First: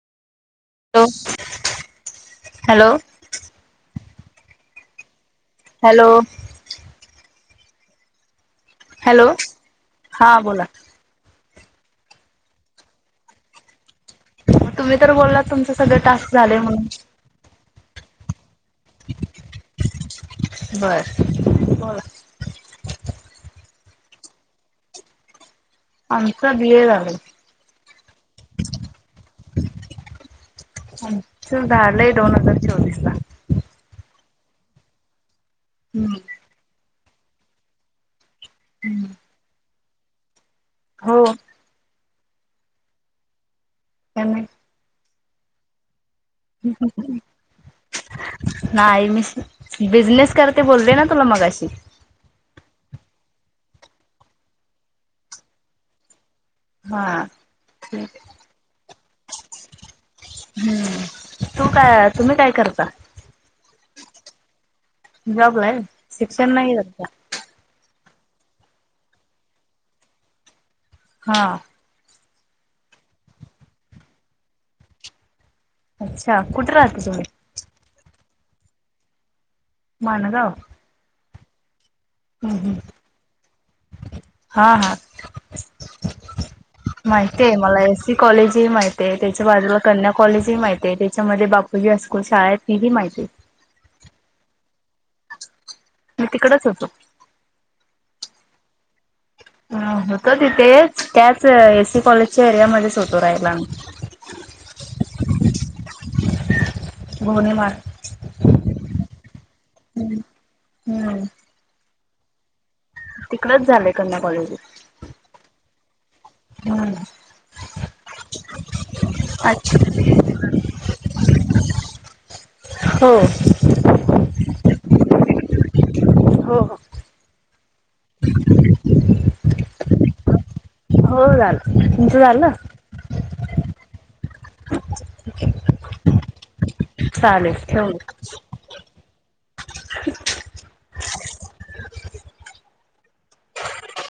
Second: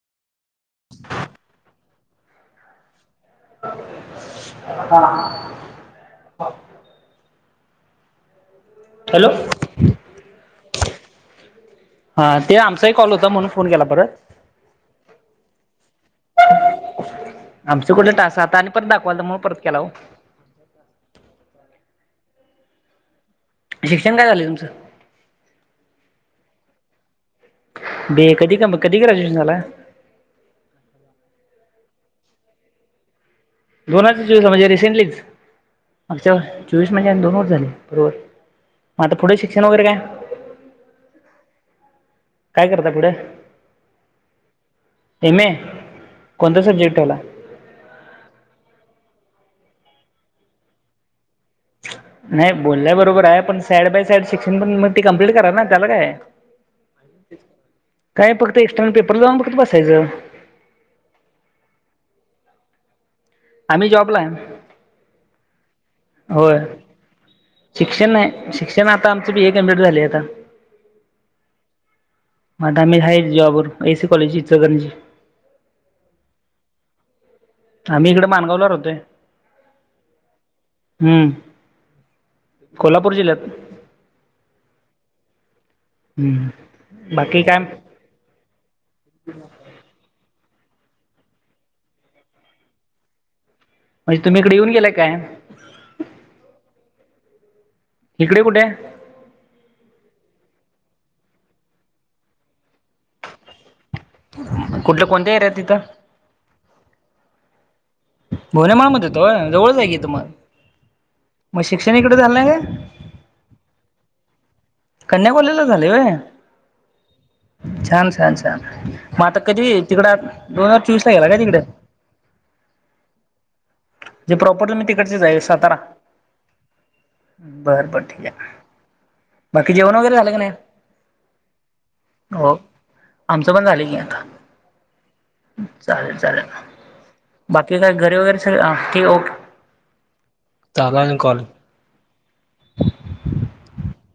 Hello hello. हा. Hello. Hello हा बोला. हा ते आमचाही कॉल होता म्हणून फोन केला परत तुम्ही तर बोललात तुमचं सगळं टास्क झाले म्हणून आमसकुड ट आसाहाताून बय बर. शिक्षण काय झालंय तुमचं? आमचा बीर. ब कधी क कधी ग्रॅजुएशन झाला. आमचं झालंय दोन हजार चोवीस ला दोनाच चूस म्हणजे रिसेंटलीच. हम्म अचछा चू दोनर झाले बरोबर. आता पुढे शिक्षण वगैरे काय हो. काय करता पुढं. त्यां तमे नाही मिस. बिझनेस करते बोल र ना तुला मग नाही बोलला ब. बरोबर आहे पण साईड बाय साईड शिक्षण प मग त ते कम्प्लीट करा ना त्याला काय हा क काय फक्त एक्स्टर्नल पेपर जाऊन फक्त बसायचं हम्म तू काय तुम्ही काय करता? आम्ही जॉबला आहे जॉबला आहे शिक्षण होय नाही झाता शिक्षण नाही शिक्षण आता आमचं बी ए कमप्लीट झाले आता हा मताम झाा जॉबर एसी कॉलेजची जगनजी अच्छा कुठे राहते तुडे आम्ही इकडे माणगावला र होते मान काव हम हा हा हम्म बाकी माहिती आहे काय मला म्हणजे एससी कॉलेज ते माहिती ते त्याच्या बाजूला कन्या कॉलेज ही माहिती त्याच्यामध्ये बापूजी असो शाळेत नली माहिती म्हणजे तुम्ही इकडे येऊन गेलाय काय मी तिकडच होतो इकडे कुठे ह होत तिथेच त्याच एससी कॉलेजच्या एरियामध्येध्येच होतो राहियला कुठल्या कोणत्या एरियात तिथं गोणे मार भोवने माळ म्हणत होता होय म जवळ च हाय की हित हम्म मग हम्म मग शिक्षक न हिकडं झालं नहीं तिकडच झालंय कन्या कॉलेज ला कन्या कॉलेजला झालंय होय हम्म छान छान छान मता अच्छा कधी तिकड दोन हजार चोवीस ला गेला काय तिकड हो म्हणजे प्रॉपर तुम्ही तिकडचेच आहे सातारा हो हो बर बर ठीक आहे बाकी जेवन वगैेरे झालं का नाय हो झालं तुमचं झालं हो आमचं पण झालं की आता चालेल चालेल चालेल बाकी ठेव काय मग घर वगैरे ओके चालू आहे अजून कॉल